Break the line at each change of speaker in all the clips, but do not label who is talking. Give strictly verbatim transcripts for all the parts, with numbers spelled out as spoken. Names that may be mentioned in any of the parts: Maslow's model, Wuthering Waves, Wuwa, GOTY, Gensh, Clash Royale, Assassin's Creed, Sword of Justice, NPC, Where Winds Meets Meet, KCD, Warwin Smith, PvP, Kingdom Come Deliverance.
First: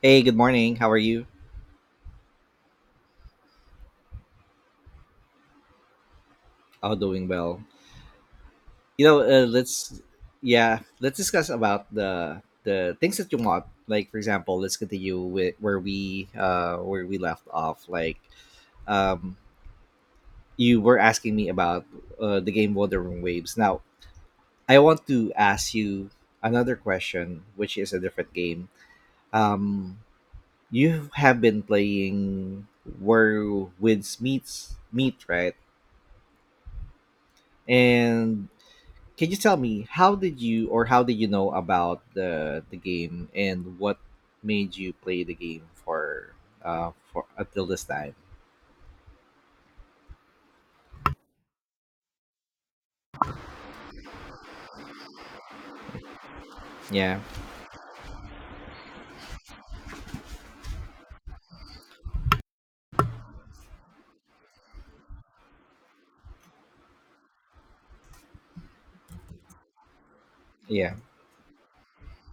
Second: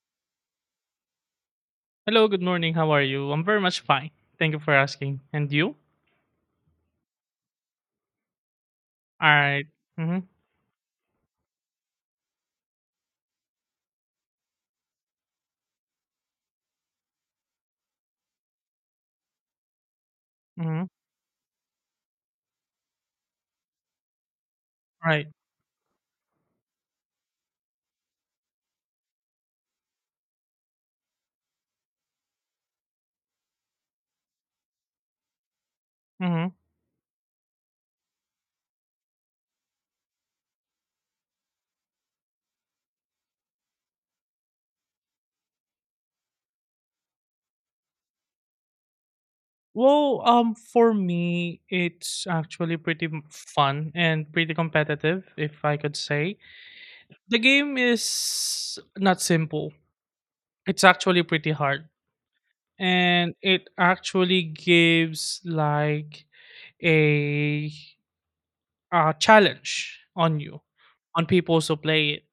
Hey, good morning. How are you?
Hello, good morning. How are you? I'm very much fine. Thank you for asking. And you?
Oh, doing well. You know,
All
uh,
right.
let's
Mm-hmm.
yeah, let's discuss about the the things that you want. Like for example, let's continue with where we uh where we left off. Like um you
Mm-hmm.
were asking me about uh, the game Wuthering Waves. Now, I want
Right.
to ask you another question, which is a different game. Um you have been playing Where Winds Meets Meet, right?
Mm-hmm.
And can you tell me how did you or how did you know about the the game and what made you play the game for uh for until this time?
Well, um, for me, it's actually pretty m- fun and pretty competitive, if I could say.
Yeah,
The game is not simple. It's actually pretty hard, and it actually gives like a, a challenge on you,
yeah.
on people who play it.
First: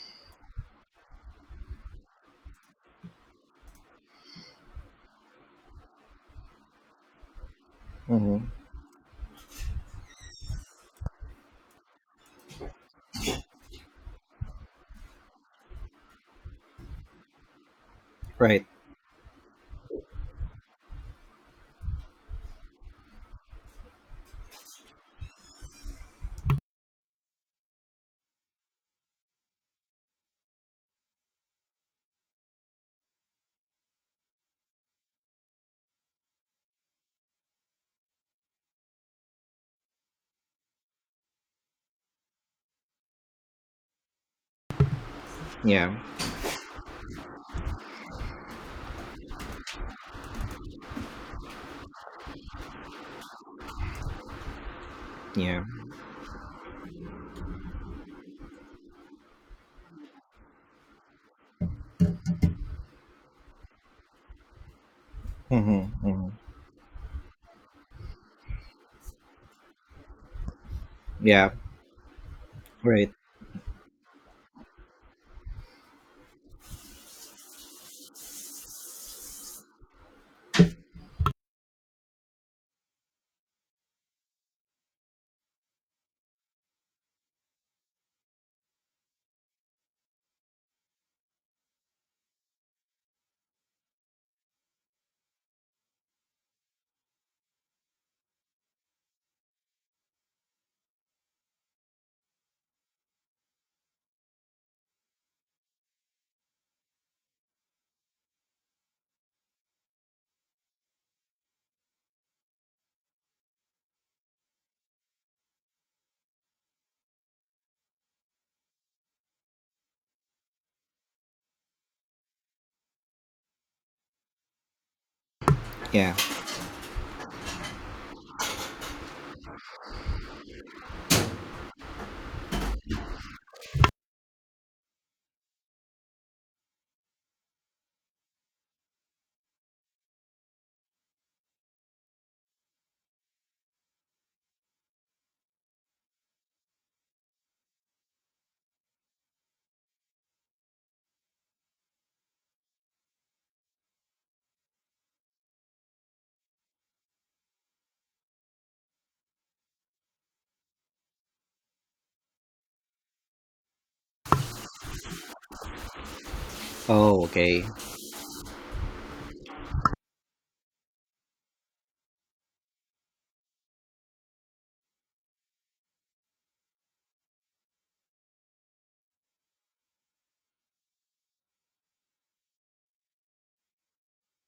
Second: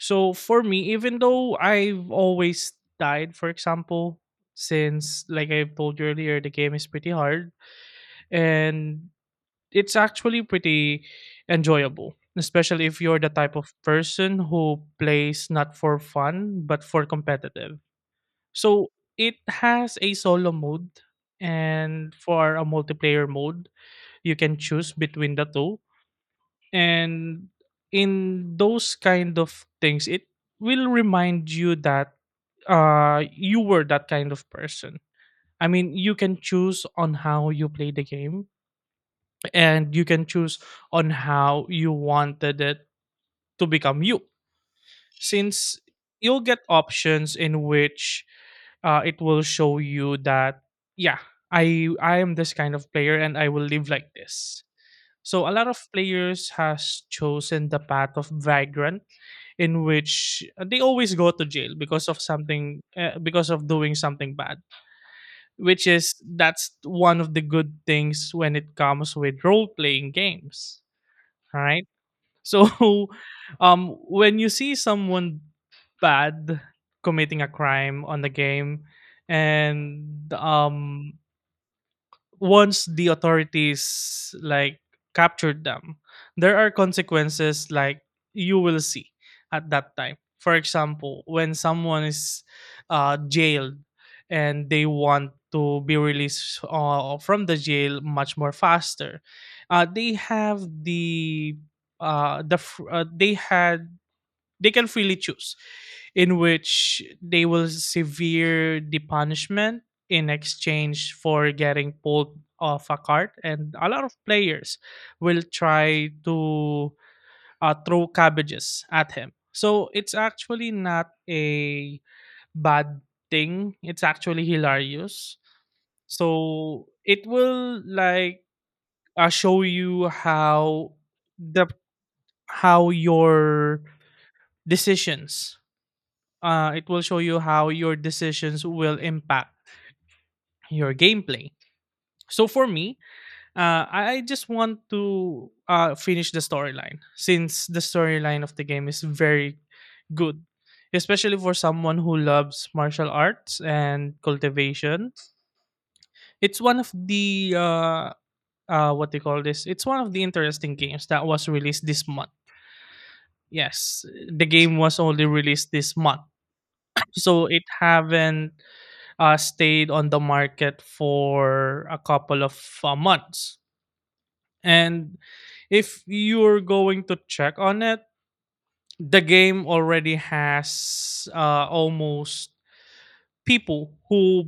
So for me, even though I've always died, for example, since like I told you earlier, the game is pretty hard
Mm-hmm.
and it's actually pretty enjoyable, especially if you're the type of person who plays not for fun but for competitive.
Right.
So it has a solo mode, and for a multiplayer mode, you can choose between the two. And in those kind of things, it will remind you that uh you were that kind of person. I mean, you can choose on how you play the game, and you can choose on how you wanted it to become you, since
Yeah,
you'll get options in which uh, it will show you that yeah, i i am this kind of player and I will live like this. So a
yeah.
lot of players has chosen the path of vagrant, in which uh, they always go to jail because of something uh, because of doing something bad,
Mm-hmm.
which is
Hmm.
that's one of the good things when it comes with role playing games.
Yeah.
All right, so
Right.
um when you see someone bad committing a crime on the game, and um once the authorities like captured them, there are consequences like you will see at that time. For example, when someone is uh, jailed and they want to be released uh, from the jail much more faster, uh, they have the uh, the fr- uh, they had, they can freely choose in which they will severe the punishment in exchange for getting pulled off a cart, and a lot of players will try to uh, throw cabbages at him. So it's actually not a bad thing, it's actually hilarious.
Yeah.
So it will like uh, show you how the how your decisions uh, it will show you how your decisions will impact your gameplay. So for me, uh, I I just want to uh, finish the storyline, since the storyline of the game is very good, especially for someone who loves martial arts and cultivation. It's one of the uh, uh, what they call this. It's one of the interesting games that was released this month. Yes, the game was only released this month,
Oh,
so it
okay.
haven't uh, stayed on the market for a couple of uh, months. And if you're going to check on it, the game already has uh, almost people who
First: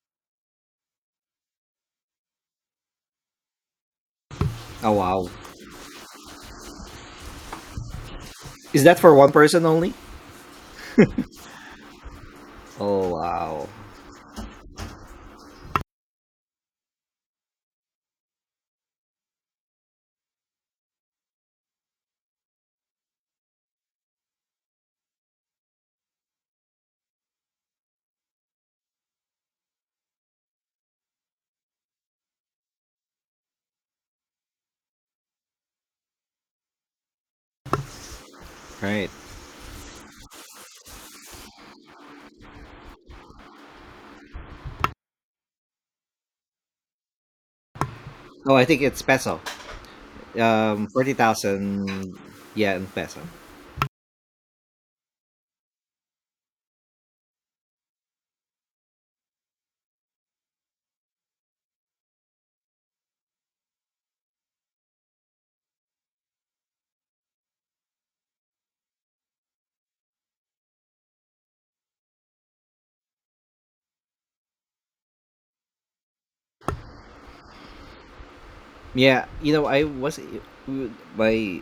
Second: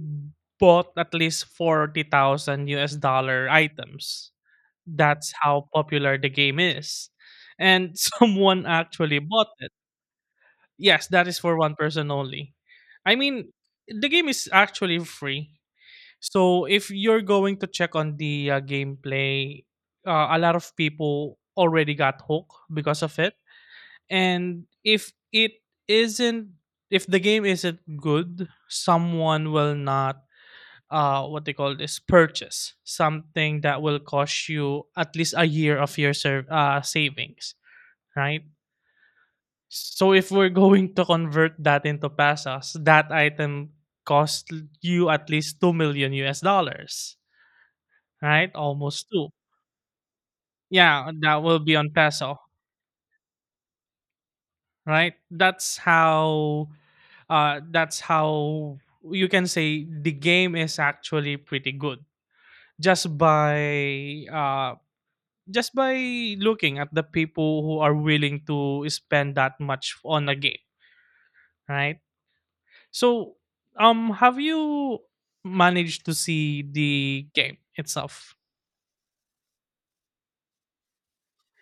bought at least forty thousand U S dollar items.
Oh, wow.
That's how popular the game is. And someone
Is that for
actually
one
bought
person
it.
only?
Yes, that is for one person only.
Oh,
I mean,
wow.
the game is actually free. So if you're going to check on the uh, gameplay, uh, a lot of people already got hooked because of it. And if it isn't, if the game isn't good, someone will not, uh, what they call this, purchase something that will cost you at least a year of your serv- uh, savings, right?
Right.
So if we're going to convert that into pesos, that item cost you at least two million U S dollars, right?
Oh, I think it's
Almost two.
peso. Um,
Yeah,
forty
that will be on
thousand.
peso,
Yeah, in peso.
right? That's how uh that's how you can say the game is actually pretty good, just by uh just by looking at the people who are willing to spend that much on a game, right? So, um have you managed to see the game itself?
Yeah, you know, I was my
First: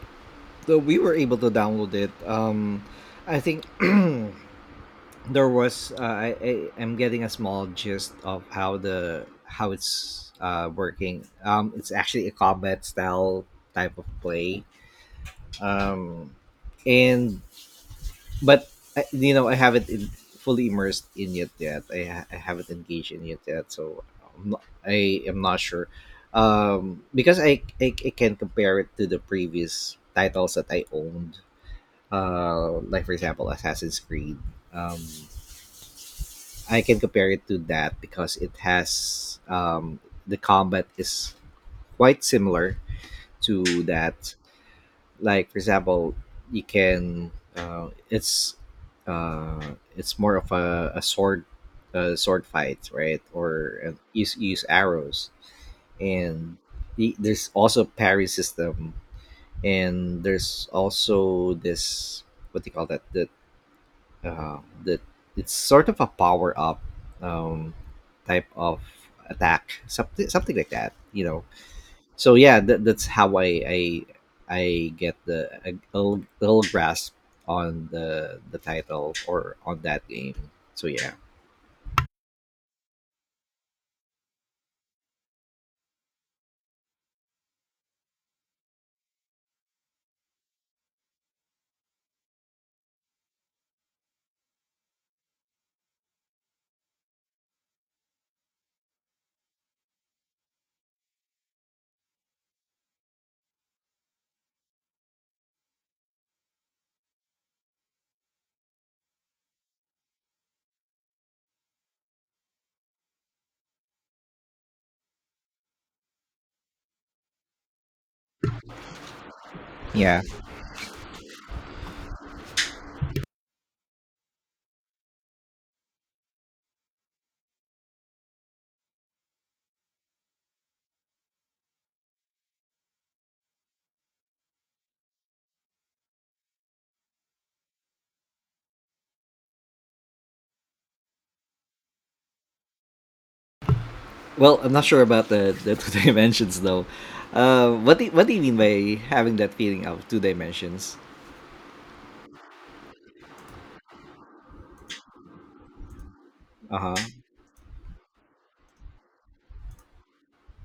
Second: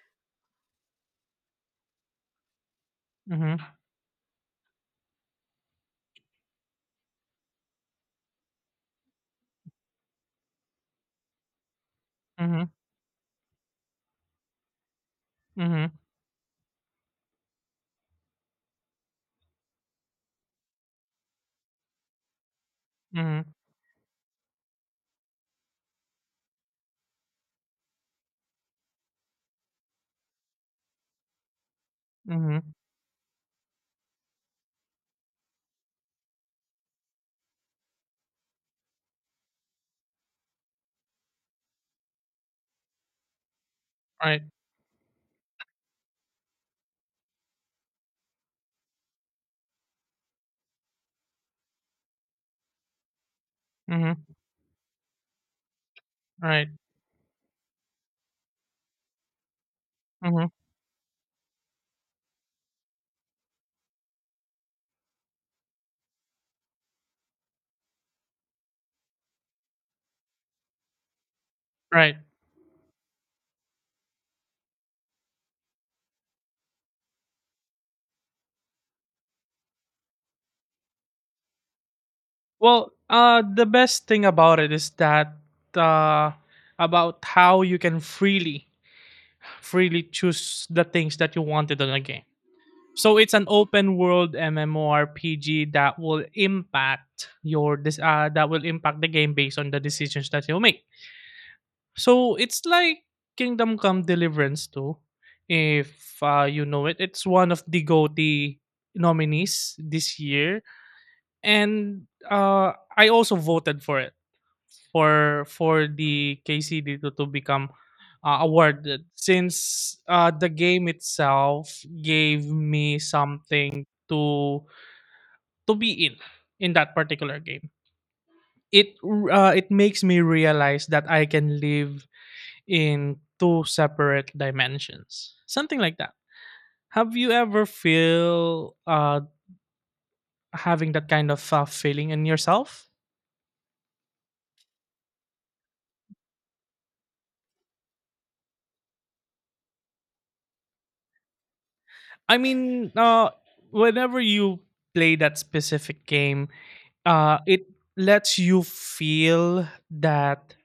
so we were able to download it. Um, I
Mhm.
think there was. Uh, I, I am getting a small gist of how the how it's uh, working. Um, it's actually a
Mhm.
combat style type of play.
Mhm.
Um, and but I, you know I haven't in, fully immersed in it yet. I, ha- I haven't engaged in it
Mhm.
yet, so I'm not, I am not sure. Um, because I, I I can compare it to the previous titles that I owned,
Mhm.
uh, like for example Assassin's Creed. Um, I can compare it to that because it has um, the combat is quite similar to that.
Right.
Like for example, you can uh, it's uh, it's more of a, a sword a sword fight, right? Or uh,
Mhm.
use use arrows, and
Right.
the, there's also parry system, and
Mhm.
there's also this, what do you call that, the uh, that it's sort of a power up, um, type of attack, something something like that. You know,
Right.
so yeah, that, that's how I I, I get the a, little, little grasp on the the title or on that game. So yeah.
Well, uh, the best thing about it is that uh, about how you can freely, freely choose the things that you wanted on a game. So it's an open world MMORPG that will impact your this uh, that will impact the game based on the decisions that you make. So it's like Kingdom Come Deliverance too, if uh, you know it. It's one of the G O T Y nominees this year, and uh, I also voted for it for for the K C D to, to become uh, awarded, since
Yeah.
uh, the game itself gave me something to to be in in that particular game. It r- uh, it makes me realize that I can live in two separate dimensions, something like that. Have you ever feel uh, having that kind of uh, feeling in yourself?
Well, I'm not sure about the the two dimensions though. Uh, what do, what do you mean by having that feeling of two dimensions?
I mean, uh, whenever you play that specific game,
Uh huh.
uh it lets you feel that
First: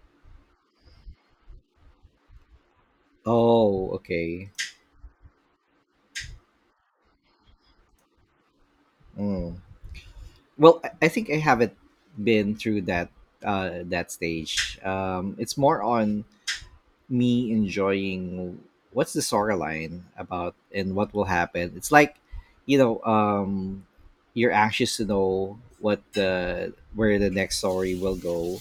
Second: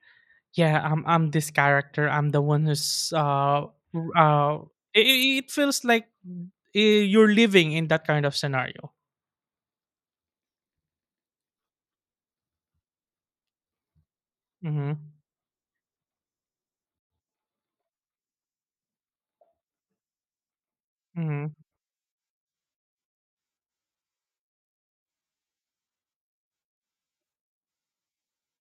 yeah, i'm i'm this character, I'm the one who's uh r-
Oh, okay.
uh it, it feels like uh, you're living in that kind of scenario.
Mm. Well, I I think I haven't been through that uh, that stage.
Mm-hmm.
Um, it's more on me enjoying what's the storyline about and what will
Mm-hmm.
happen. It's like, you know, um, you're anxious to know what the where the next story will go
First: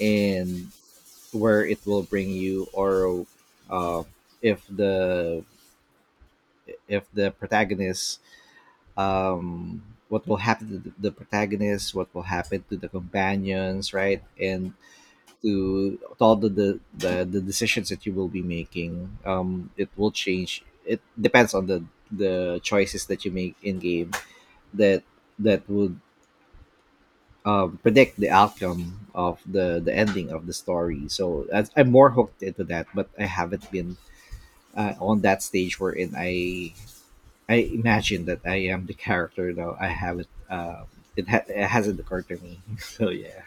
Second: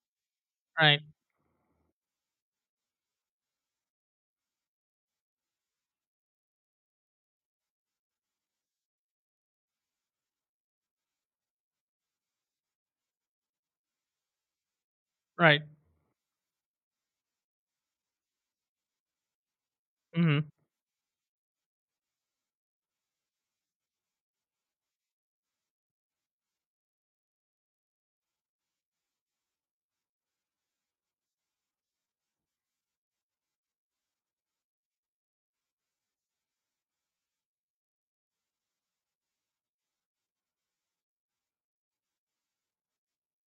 and
Right.
where it will bring you, or uh, if the if the protagonist, um, what will happen to the the protagonist, what will happen to the companions, right, and
Right.
to, to all the, the the the decisions that you will be making. Um, it will
Mm-hmm.
change. It depends on the the choices that you make in game that that would, um, predict the outcome of the the ending of the story. So that's, I'm more hooked into that, but I haven't been, uh, on that stage wherein I I imagine that I am the character though. I haven't. Um, it ha- it hasn't occurred to me. So yeah.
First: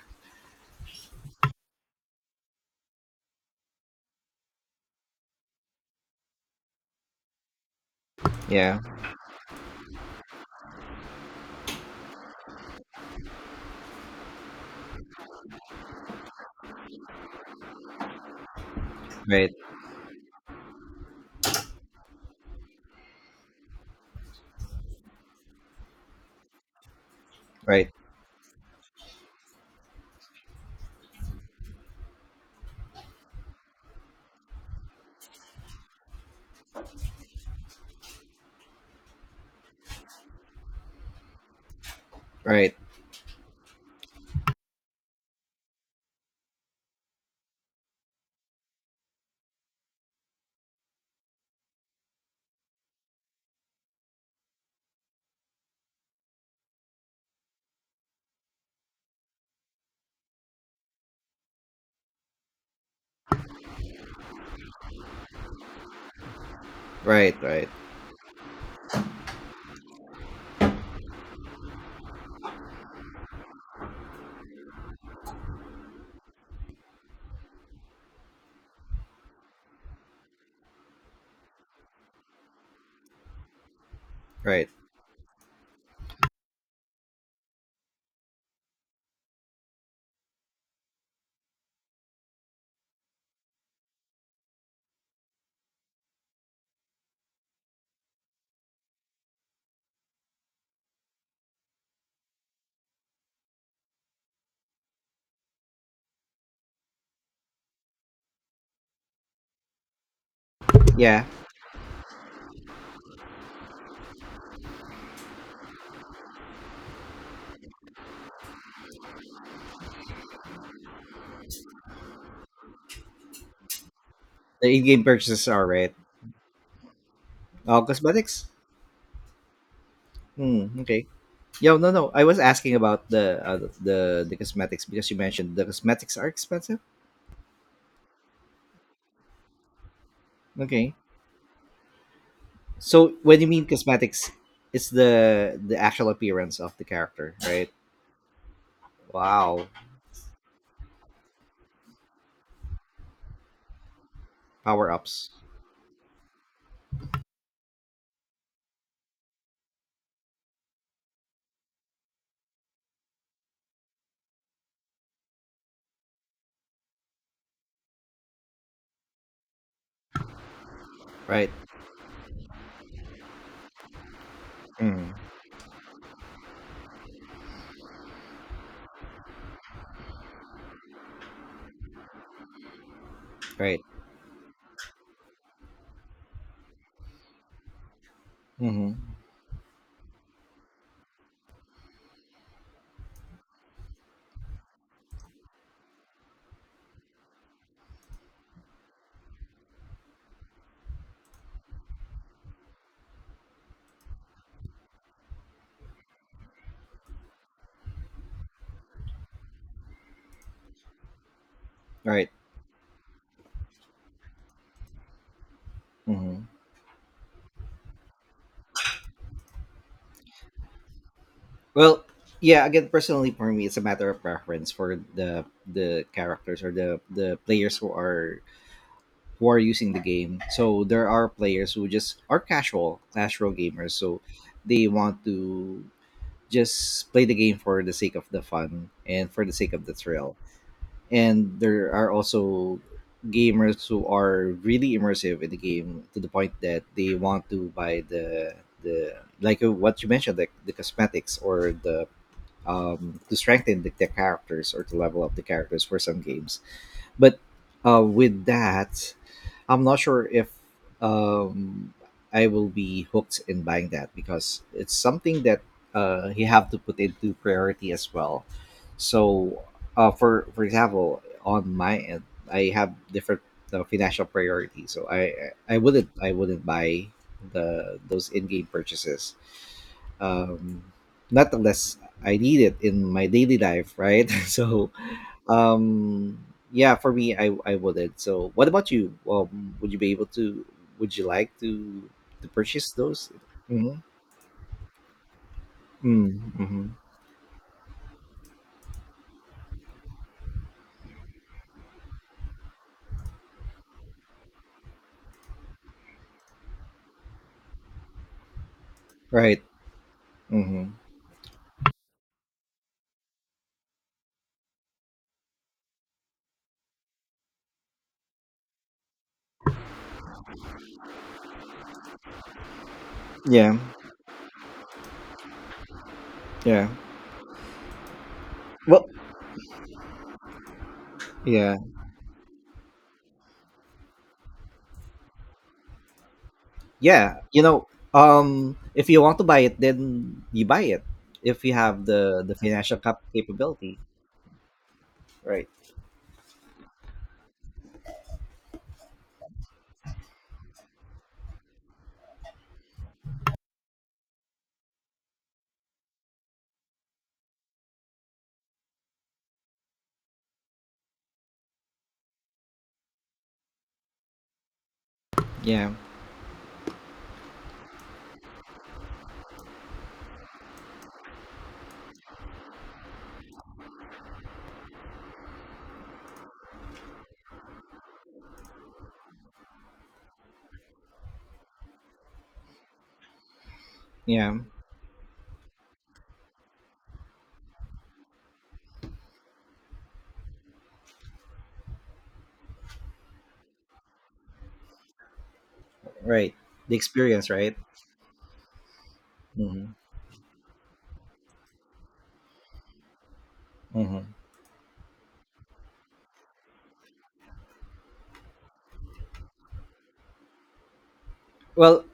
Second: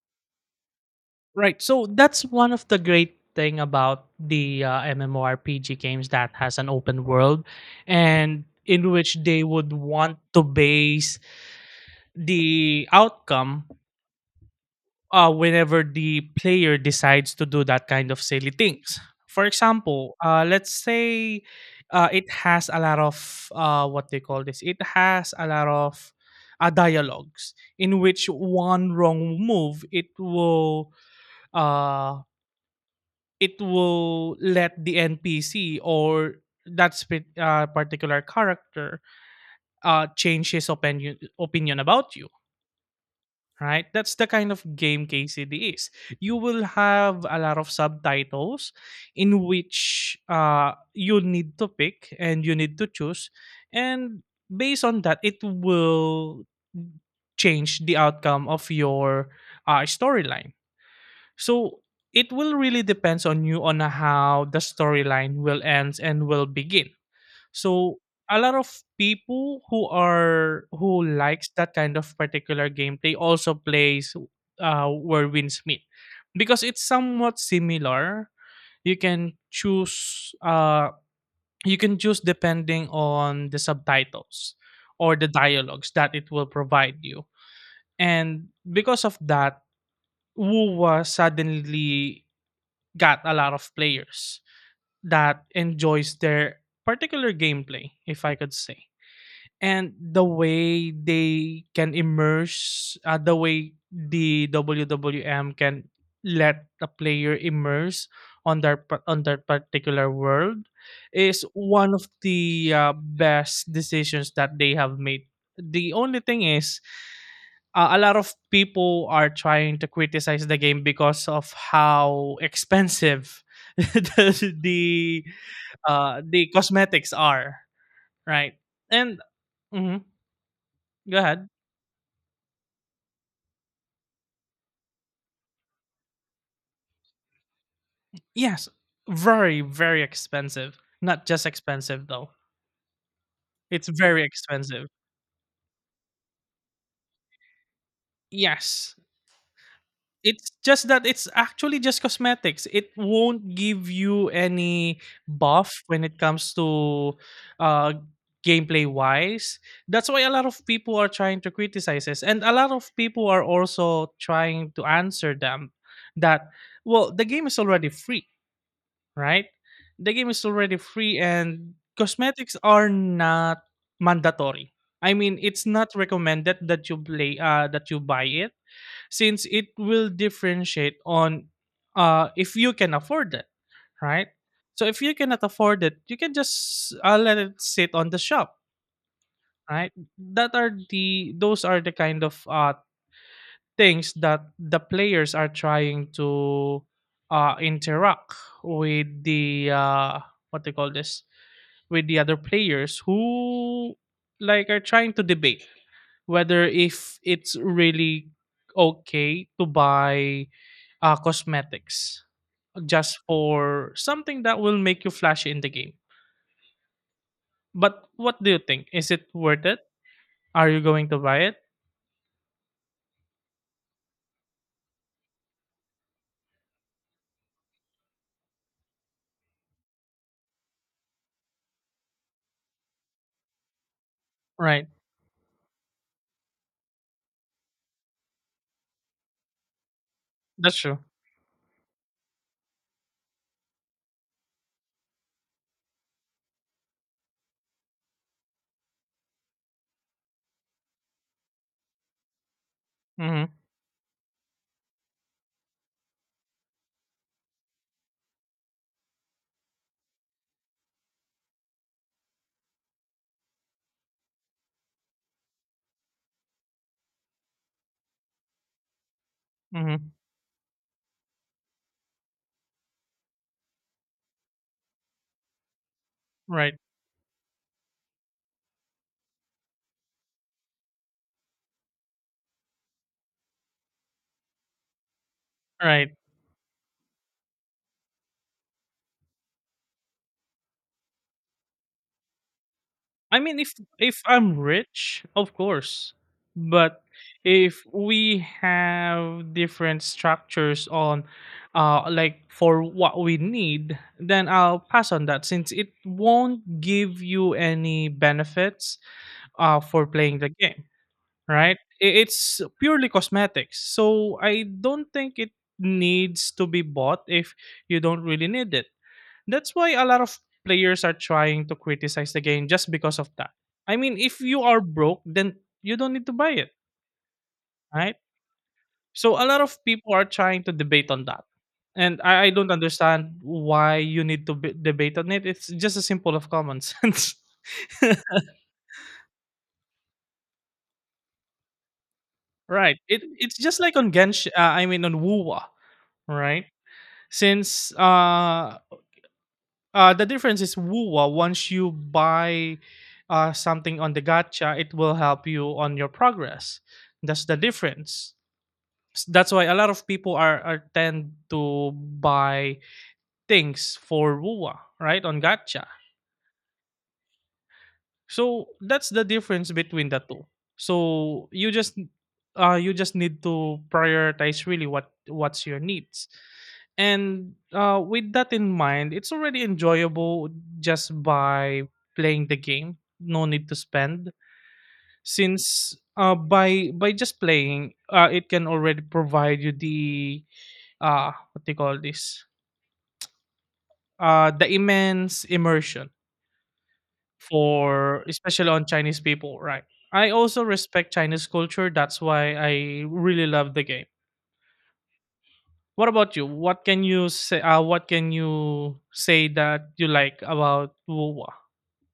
Right, so that's one of the great thing about the uh, MMORPG games that has an open world, and
Yeah.
in which they would want to base the outcome uh, whenever the player decides to do that kind of silly things. For
Right.
example, uh, let's say uh, it has a lot of uh, what they call this. It has a lot of uh, dialogues
Right.
in which one wrong move it will uh, it will let the N P C or that spe- uh, particular character uh, change his opinion opinion about you,
Right.
right? That's the kind of game K C D is. You will have a lot of subtitles in which uh, you need to pick and you need to choose. And based on that, it will change the outcome of your uh, storyline. So it will really depends on you on how the storyline will end and will begin.
Right. Right.
So a lot of people who are who likes that kind of particular gameplay also plays uh, Where Winds Meet, because it's somewhat similar. You can choose uh, you can choose depending on the subtitles
Right.
or the dialogues that it will provide you. And because of that, Wuwa suddenly got a lot of players that enjoys their particular gameplay, if I could say. And the way they can immerse uh, the way the W W M can let the player immerse on their pa- on their particular world
Yeah.
is one of the uh, best decisions that they have made. The only thing is uh, a lot of people are trying to criticize the game because of how expensive the
The in-game
the,
purchases are right.
uh, the cosmetics are,
Oh, cosmetics.
right? And mhm,
Hmm. Okay.
go ahead.
Yo, no, no. I was asking about the uh, the the cosmetics because you mentioned the cosmetics are expensive.
Yes, very, very expensive.
Okay.
Not just expensive though.
So when you mean
It's very
cosmetics,
expensive.
it's the the actual appearance of the character, right?
Yes.
Wow.
It's just that it's actually just cosmetics. It won't give you
Power
any
ups.
buff when it comes to uh gameplay wise. That's why a lot of people are trying to criticize this, and a lot of people are also trying to answer them that well, the game is already free. Right? The game is already free
Right.
and cosmetics are not mandatory.
Mm.
I mean, it's not recommended that you play uh that you buy it, since it will differentiate on uh if you can afford it,
Right.
right? So if you cannot afford it, you can just uh, let it sit on the shop,
Mm-hmm.
right? That are the Those are the kind of uh things that the players are trying to uh, interact with the uh, what they call this, with the other players who like are trying to debate whether if it's really okay to buy uh, cosmetics
Right.
just for something that will make you flashy in the game.
Mm-hmm.
But what do you think? Is it worth it? Are you going to buy it?
Well, yeah. Again, personally, for me, it's a matter of preference for the the characters or the the players who are who are using the game. So there are players who just are casual Clash Royale gamers, so
Right.
they want to just play the game for the sake of the fun and for the sake of the thrill.
That's true.
And there are also gamers who are really immersive in the game to the point that they want to buy the the like, uh, what you mentioned, like the cosmetics or the, um to
Mm-hmm.
strengthen the, the characters or to level up the characters for some games. But uh with that, I'm not sure if, um, I will be hooked in buying that because it's something that, uh, you have to put into priority as well. So, uh,
Mm-hmm.
for for example, on my end, I have different, uh, financial priorities. So I I wouldn't I wouldn't
Right.
buy the those in game purchases. Um, Not unless I need it in my daily life, right? So,
Right.
um, yeah, for me, I I wouldn't. So, what about you? Um, would you be able to? Would you like to to purchase those?
I mean, if
Mm-hmm.
if I'm rich, of course.
Mm-hmm.
But if we have different structures on, uh, like for what we need, then I'll pass on that since it won't give you any benefits,
Right.
uh, for playing the game,
Mm-hmm.
right? I- It's purely cosmetics, so I don't think it needs to be bought if you don't really need it. That's why a lot of players are trying to criticize the game just because of that.
Yeah.
I mean, if you are broke, then you don't need to buy it,
Yeah.
right?
Well.
So a lot of people are trying to debate on that.
Yeah.
And I, I don't understand why you need to b- debate on it. It's just a simple of common sense.
Yeah. You know, um, if you want to buy it, then you buy it. If you have the the financial
Right. It
cap-
it's just like
capability,
on Gensh. Uh, I mean on Wuwa,
right?
right? Since uh Uh, the difference is WUWA. Once you buy uh, something on the gacha, it will help you on your progress. That's the difference. S- That's why a lot of people are, are tend to buy things for WUWA, right? On gacha.
Yeah.
So that's the difference between the two. So you just uh you just need to prioritize really what what's your needs. And uh with that in mind, it's already enjoyable just by playing the game. No need to spend,
Yeah.
since uh by by just playing uh it can already provide you the uh what they call this? Uh the immense immersion
Right. The experience, right?
for especially on Chinese people, right?
Mm-hmm.
I also respect Chinese culture. That's why I really love the game.
Mm-hmm.
What about you? What can you say? Uh, what can you say that you like about WoWA?
Well,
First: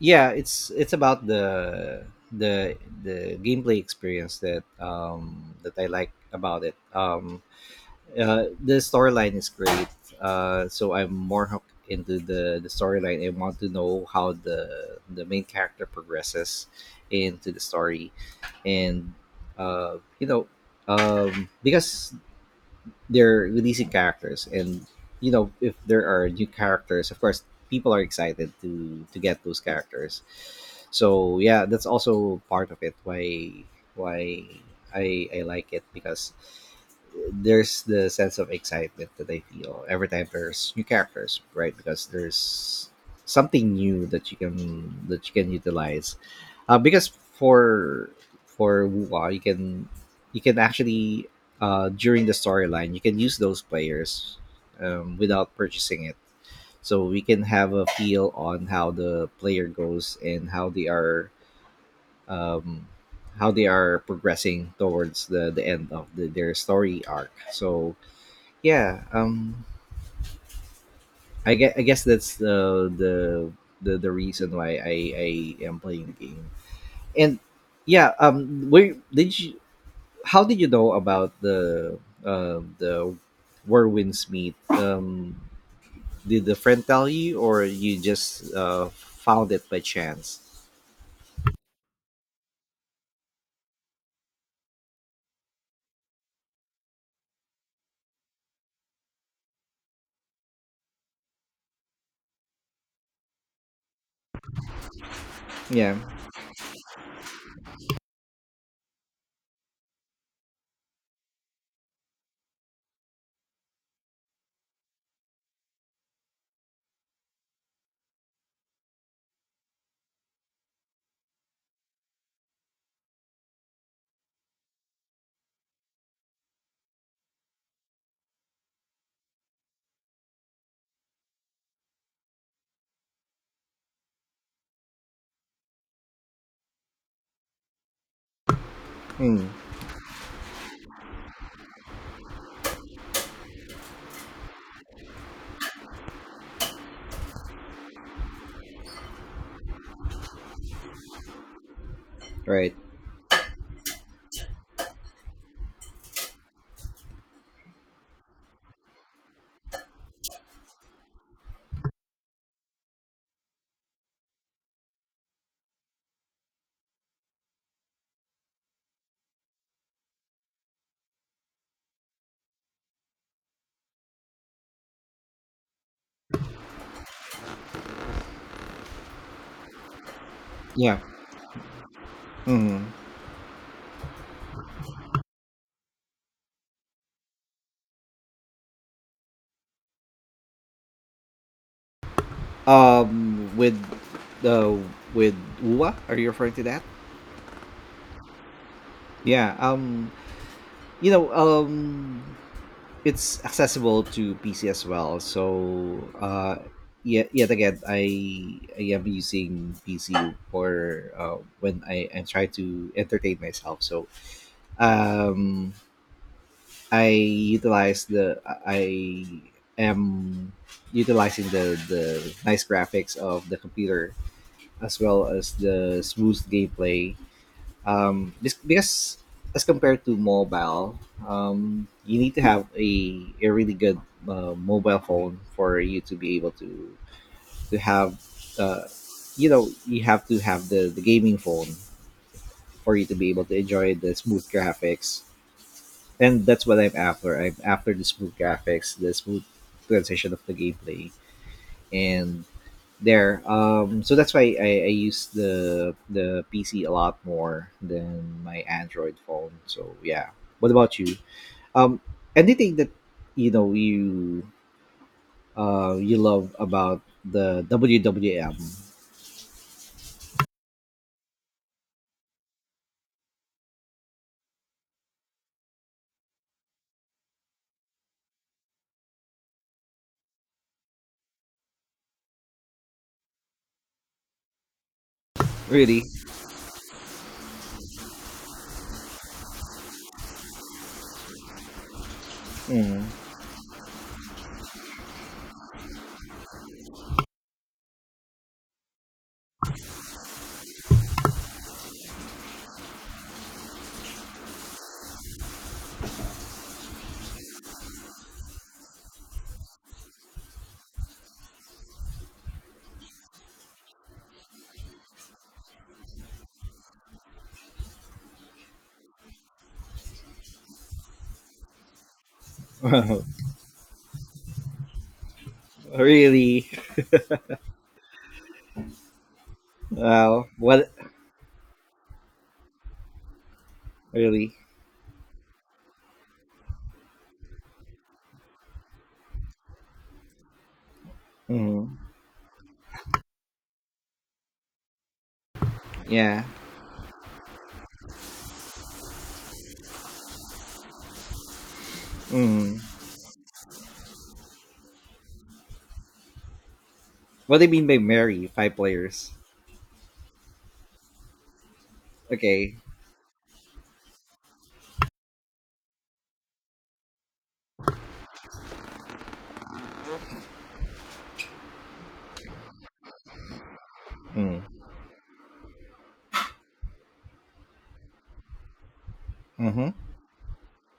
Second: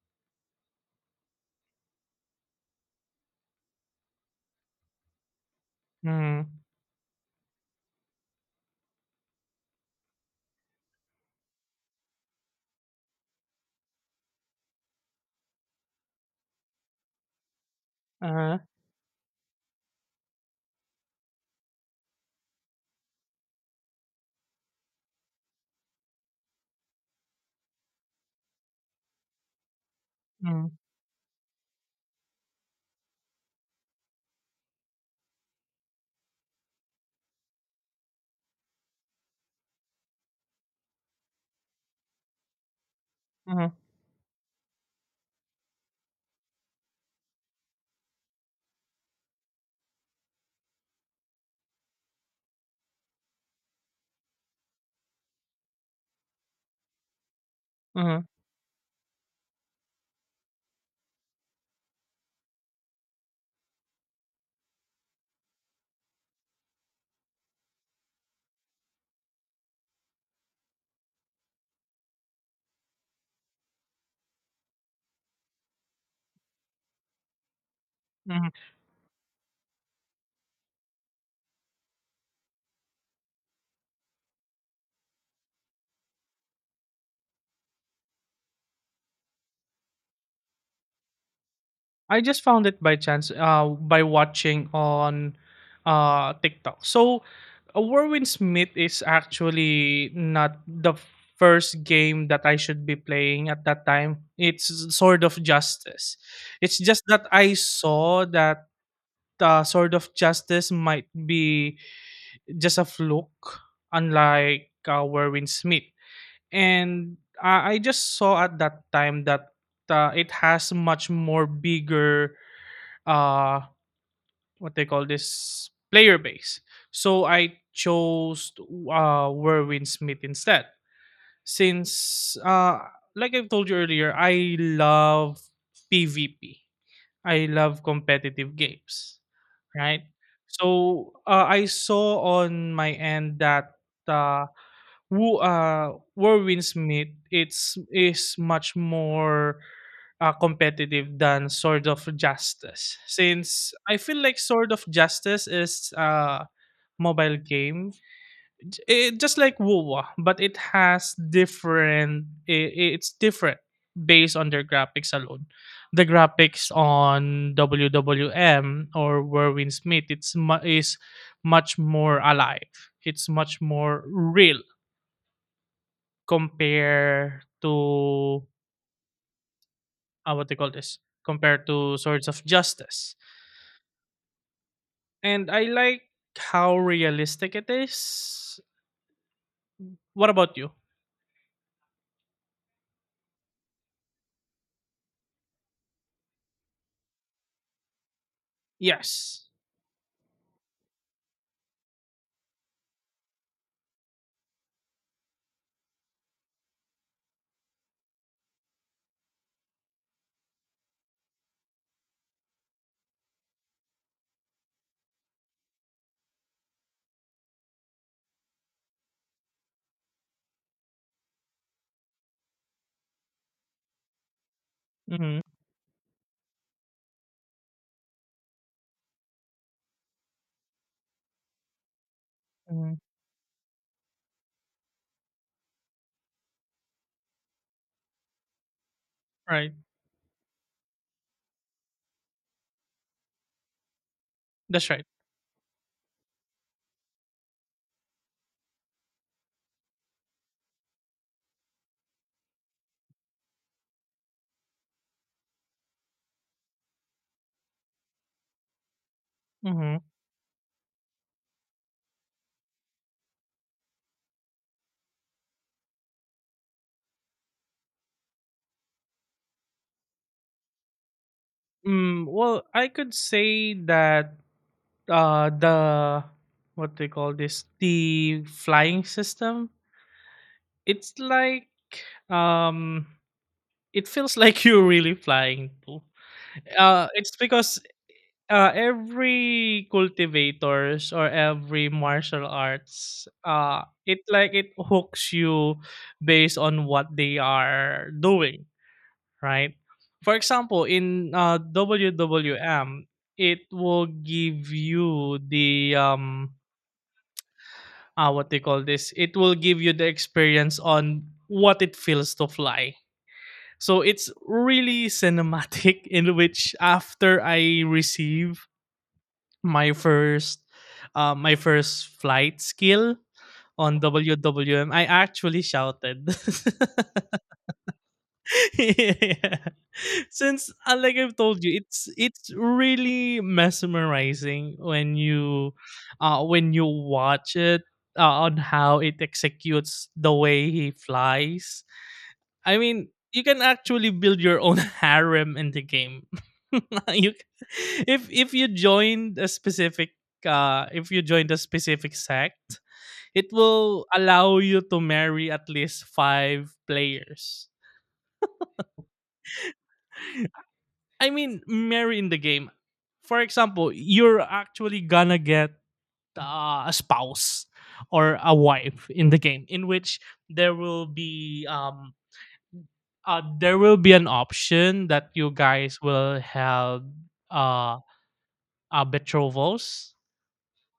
yeah, it's it's about the the the gameplay experience that, um that I like
Mm-hmm.
about it um uh, The storyline is great. Uh so I'm more hooked into the the storyline and want to know how the the main character progresses into the story.
Uh-huh.
And uh you know um because they're releasing characters, and you know if there are new characters, of course people are excited to to get those characters.
Mm-hmm.
So yeah, that's also part of it, why why i i like it, because there's the sense of excitement that I feel every time there's new characters, right? Because there's something
Mm-hmm.
new that you can that you can utilize, uh, because for for Wuwa, you can you can actually, uh, during the storyline, you can use those players, um, without purchasing it, so we can have a
Mm-hmm.
feel on how the player goes and how they are um, how they are progressing towards the, the end of the, their story arc. So yeah, um, I guess, I guess that's the the the, the reason why I, I am playing the game. And yeah,
Mm-hmm.
um, where did you how did you know about the um the Whirlwinds Meet? Um, did a friend tell you, or you just uh, found it by chance?
I just found it by chance uh, by watching on uh, TikTok. So, uh, Warwin Smith is actually not the first game that I should be playing at that time. It's Sword of
Yeah.
Justice. It's just that I saw that uh, Sword of Justice might be just a fluke, unlike uh, Warwin Smith. And I I just saw at that time that uh, it has much more bigger uh what they call this player base. So I chose uh Werwin Smith instead. Since uh like I've told you earlier, I love PvP. I love competitive games,
Mm.
right? So uh, I saw on my end that uh, Wo uh, where Windsmith it's is much more uh, competitive than Sword of
Right.
Justice, since I feel like Sword of Justice is a mobile game, J- it, just like WoW, but it has different. It it's different based on their graphics alone. The graphics on W W M or Warwin Smith it's mu- is much more alive. It's much more real compare to uh, what they call
Yeah.
this compared to Swords of
Mm.
Justice. And I like how realistic it is. What about you?
Um, with the with Uwa, are you referring to that?
Yes.
Yeah. Um, you know, um, it's accessible to P C as well. So, uh, yet yet again, I I am using P C for, uh, when I, I try to entertain myself. So, um, I utilize the I am utilizing the the nice graphics of the computer as well
Hmm.
as the smooth gameplay, um, this because as compared to mobile, um, you need to have
Hmm.
a, a really good, uh, mobile phone for you to be able to to have, uh, you know,
Right.
you have to have the, the gaming phone for you to be able to enjoy the smooth
That's right.
graphics, and that's what I'm after. I'm after the smooth graphics, the smooth transition of the gameplay, and there. Um, so that's why I, I use the the P C a lot more than my Android phone. So
Hmm.
yeah. What about you? Um, Anything that you know you uh you love about the W W M?
Mm, well, I could say that uh, the what they call this the flying system. It's like um, it feels like you're really flying too.
Really?
Uh, it's because uh, every cultivators or every martial
Mm.
arts, uh, it like it hooks you based on what they are doing, right? For example, in uh, W W M, it will give you the um, uh, what they call this. It will give you the experience on what it feels to fly. So it's really cinematic in which after I receive my first uh, my first flight skill on W W M, I actually shouted.
Really?
Yeah.
Well,
Since
what?
uh, like I've told you, it's it's really
Really?
mesmerizing when you uh when you watch it uh, on how it executes the way he flies.
Mm.
I mean, you can actually build your own harem in the game.
Yeah.
you, if if you joined a specific uh if you joined a specific
Mm.
sect, it will allow you to marry at least five
What do
players.
you mean by marry five players?
I mean, marry in the game.
Okay.
For example, you're actually gonna get uh, a spouse or a wife in the game, in which there will be um uh, there will be an
Mm.
option that you guys will have uh, uh
Mm-hmm.
betrothals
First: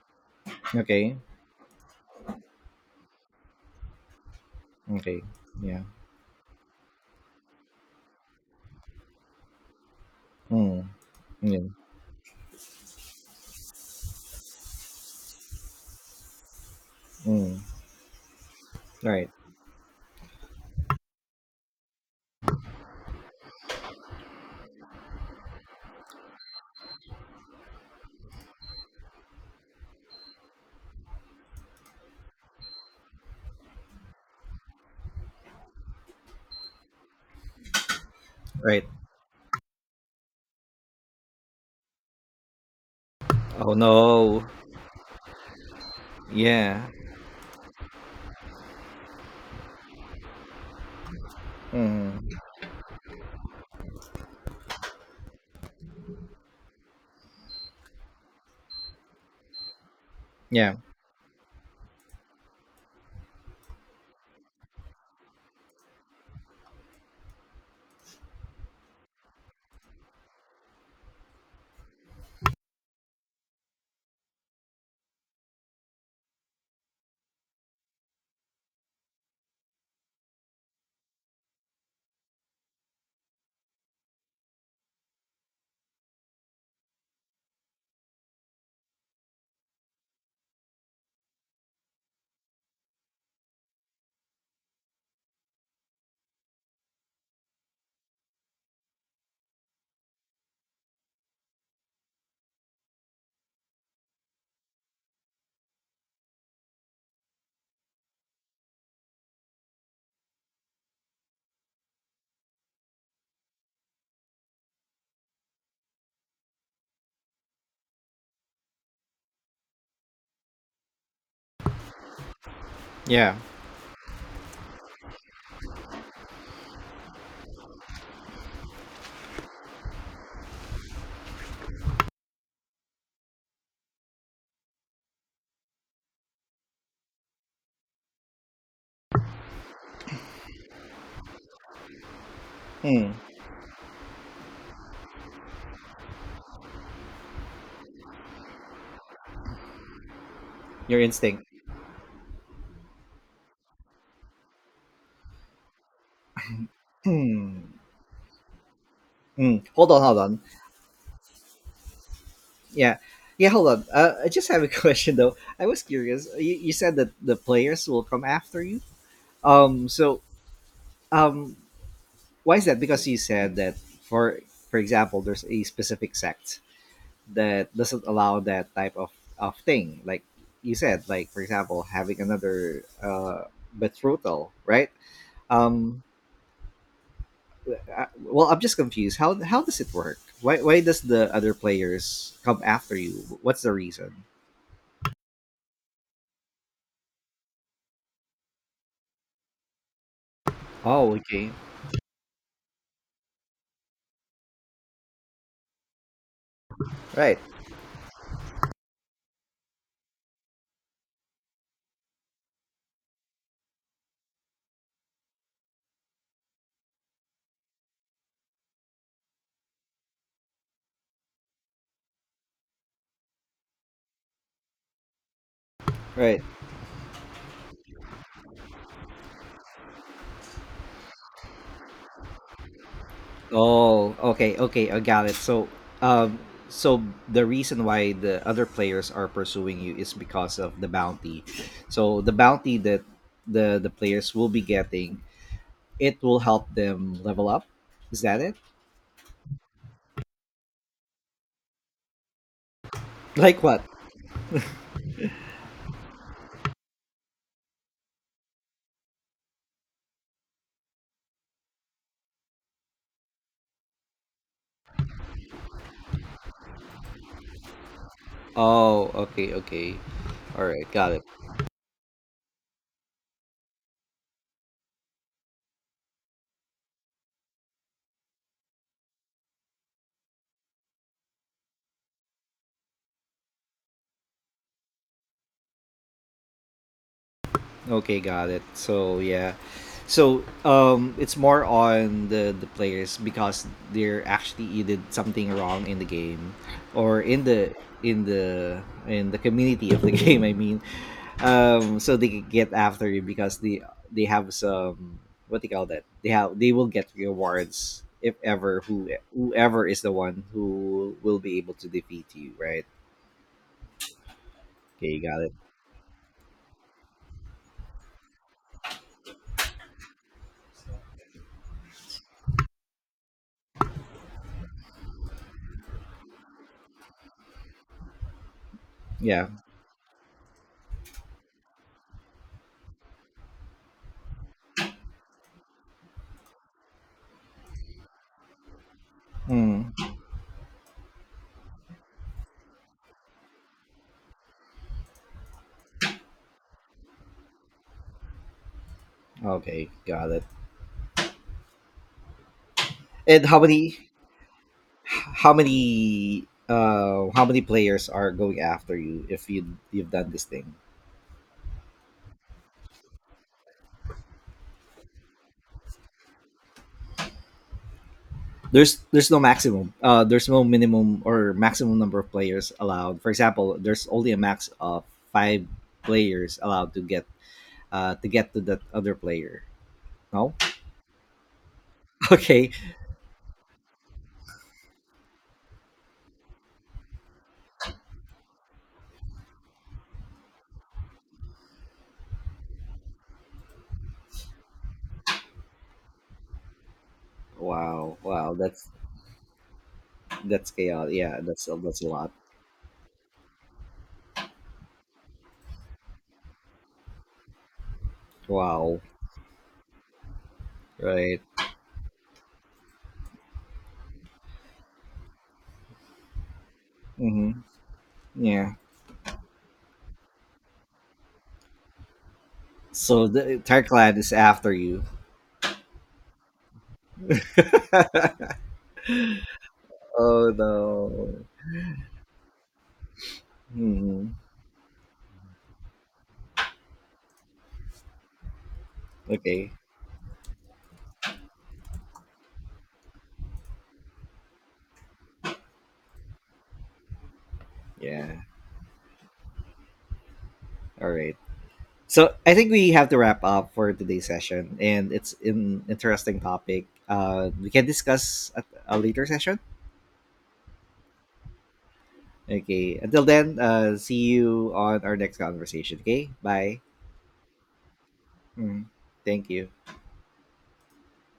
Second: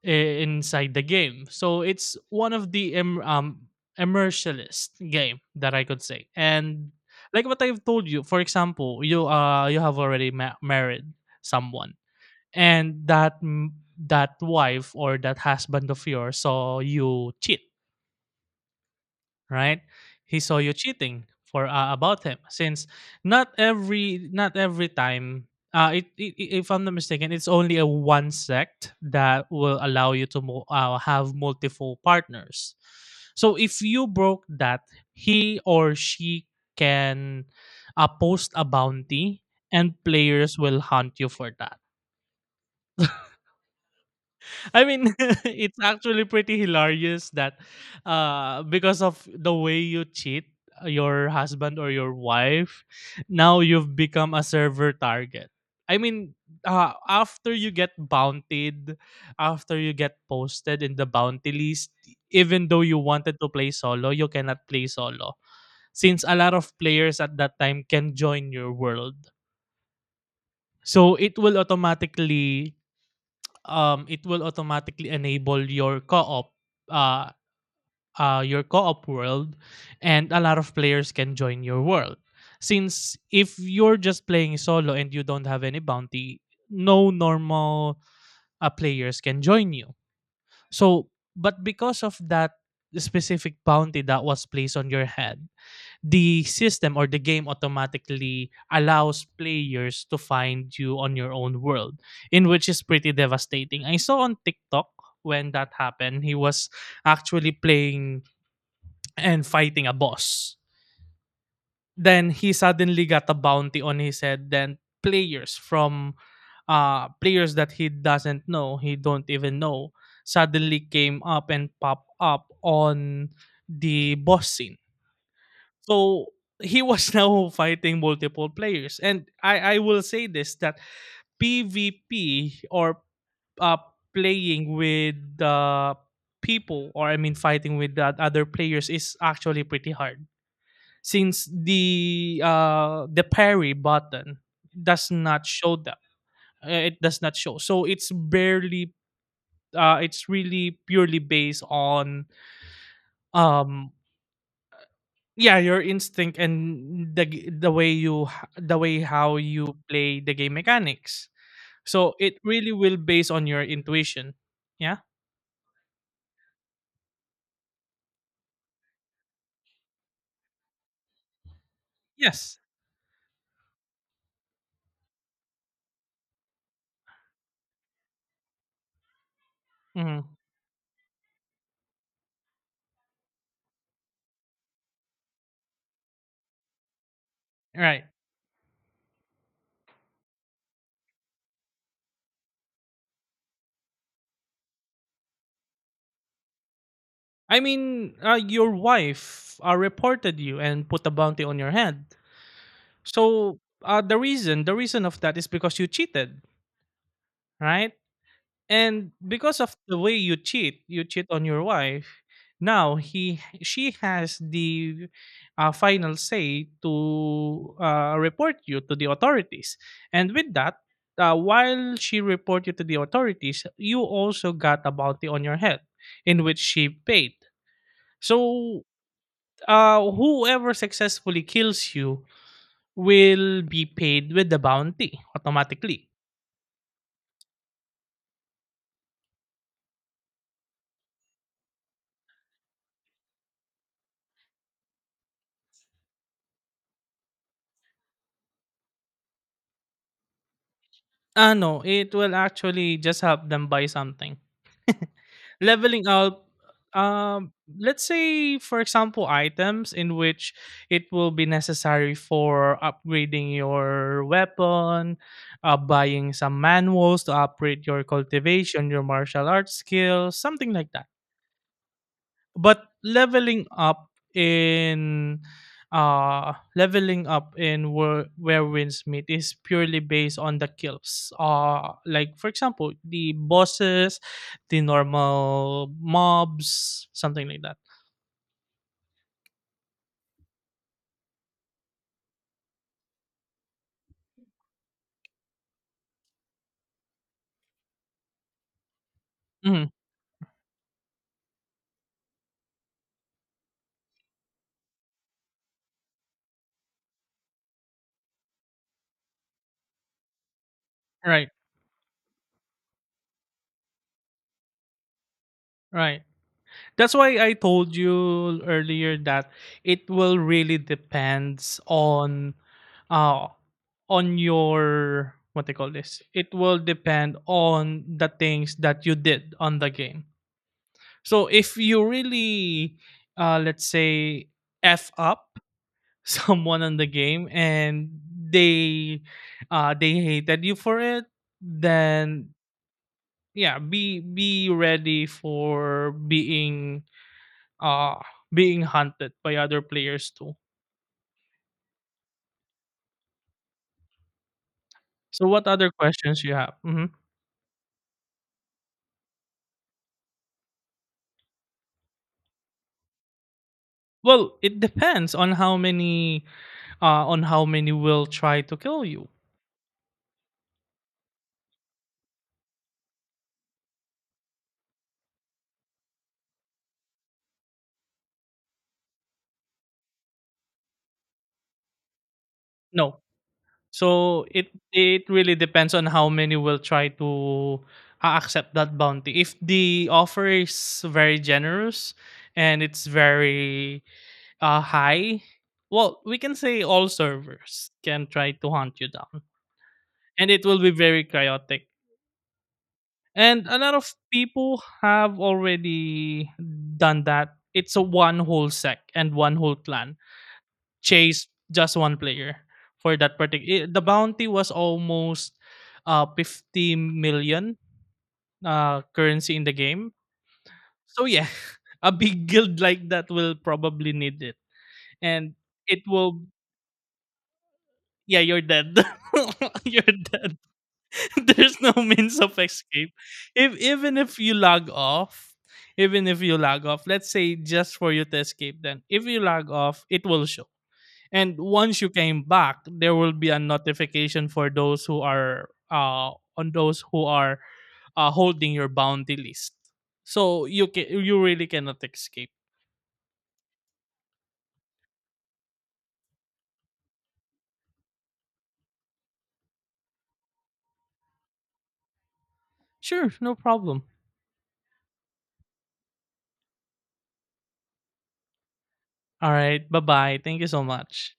i- inside the
Okay.
game. So it's one of the im- um immersionist
Okay.
game that
Yeah.
I could say. And like what I've told you, for example, you uh you have already ma-
Mm.
married
Yeah.
someone, and that m- that wife or that husband of yours saw you cheat,
Mm. Right,
right? He saw you cheating for uh, about him since not every not every time uh it, it, i- if I'm not mistaken it's only a one sect that will allow you to mo- uh, have multiple partners. So if you broke that, he or she can uh, post a
right.
bounty and players will hunt you for that.
Oh no.
I mean, it's actually pretty
Yeah.
hilarious that uh, because of the way you cheat uh, your husband or your
Mm.
wife, now you've become a server target. I mean, uh, after you get bounted, after you get
Yeah.
posted in the bounty list, even though you wanted to play solo, you cannot play solo since a lot of players at that time can join your world. So it will automatically um, it will automatically enable your co-op, uh, uh, your co-op world, and a lot of players can join your world. Since if you're just playing solo and you don't have any bounty, no normal uh, players can join you. So, but because of that specific bounty that was placed on your head, the system or the game automatically allows players to find you on your own world, in which is pretty devastating. I saw on TikTok when that happened, he was actually playing and fighting a boss. Then he suddenly got a bounty on his head. Then players from uh players that he doesn't know, he don't even know, suddenly came up and pop up on
Yeah.
the boss scene, so he was now fighting multiple players, and I I will say this that PvP or uh, playing with uh, people or I mean fighting with that other players is actually pretty hard since the uh,
Mm.
the parry button does not show that. Uh, it does not show, so it's barely uh, it's really
Your
purely
instinct.
based on um yeah, your instinct and the g- the
Hmm.
way you h- the way how
Mm.
you
Hold on, hold
play the
on.
game mechanics, so it really will
Yeah.
base on
Yeah,
your
hold on. Uh, I
intuition.
just have a
Yeah,
question though. I was curious. You, you said that the players will come after you. Um so um why
yes.
is that? Because you said that, for for example, there's a specific sect that doesn't allow that type of, of thing. Like
Mhm.
you said, like for example, having another, uh betrothal, right? Um
Right.
uh, well, I'm just confused. How how does it work? Why why does the other players come after you? What's the reason?
I mean uh, your wife uh, reported you and put a
Oh,
bounty
okay.
on your head, so uh, the reason the reason of that is because you cheated,
Right.
right? And because of the way you cheat, you cheat on your wife. Now he she has the uh, final say to uh, report you to the authorities. And with that, uh, while she report you to the authorities, you also got a bounty on your head,
Right.
in which she paid. So uh, whoever successfully kills you will be
Oh,
paid with
okay.
the
Okay, I
bounty
got it. So,
automatically.
um so the reason why the other players are pursuing you is because of the bounty. So, the bounty that the the players will be getting, it will help them level up. Is that it?
Ah, no, it will actually just help
Like
them
what?
buy something. Leveling up, um, let's say, for example, items in which it will be necessary for upgrading your weapon, uh, buying some manuals to upgrade your cultivation, your
Oh,
martial
okay,
arts
okay.
skills,
All
something
right,
like that.
got it.
But leveling up in uh leveling up in where where wins meet is purely based on the kills, uh like for example the bosses, the normal mobs, something like that.
Okay, got it. So yeah, so, um, it's more on the the players because they're actually, you did something wrong in the game, or in the in the in the
Mhm.
community of the game. I mean, um, so they could get after you because they they have some, what do you call that? They have they will get rewards if ever who whoever is the one who will
Right,
be able to defeat you, right? Okay, got it.
right. That's why I told you earlier that it will really depends on uh on your what they call this. It will depend on the things that you
Yeah.
did on the game. So if you really uh let's say F up someone on the game and they
Mm.
uh they hated you for it, then yeah, be be ready for being, Ah, being hunted by other
Okay,
players
got it.
too.
And how many?
So
how
what other questions
many
you have? Mhm.
uh how many players are going after you if you you've done this thing?
Well, it depends on how many uh on how many will try to
there's
kill you.
there's no maximum, uh there's no minimum or maximum number of players allowed? For example, there's only a max of five players allowed to get uh to get to that other player? No. Okay.
No. So it it really depends on how many will try to uh, accept that bounty. If the offer is very generous and it's very uh high, well, we can say all servers
wow
can try
wow
to
that's
hunt you down. And it
that's
will be
chaos.
very
Yeah, that's a,
chaotic.
that's a lot.
And a lot of people have already done that. It's a one whole sec
Wow.
and one whole clan
Right.
chase just one player for that particular. The bounty was almost uh fifty
Mm-hmm.
million
Yeah,
uh currency in the game. So yeah, a big guild like
so
that
the
will
entire
probably
clan is
need it,
after you.
and it will. Yeah, you're dead. You're
Oh
dead.
no.
There's no means of escape. If even
Hmm.
if you log off, even if you log off, let's say just for you to escape, then if you log
Okay.
off, it will show. And once you came back, there will be a notification for those who are uh on those who are uh
Yeah.
holding your bounty list. So you can
All right.
you really cannot
So
escape.
I think we have to wrap up for today's session, and it's an interesting topic. Uh, we can discuss at a later session. Okay. Until
Sure, no
then, uh,
problem.
see you on our next conversation. Okay. Bye. Mm. Thank
All
you.
right, bye bye. Thank you so much.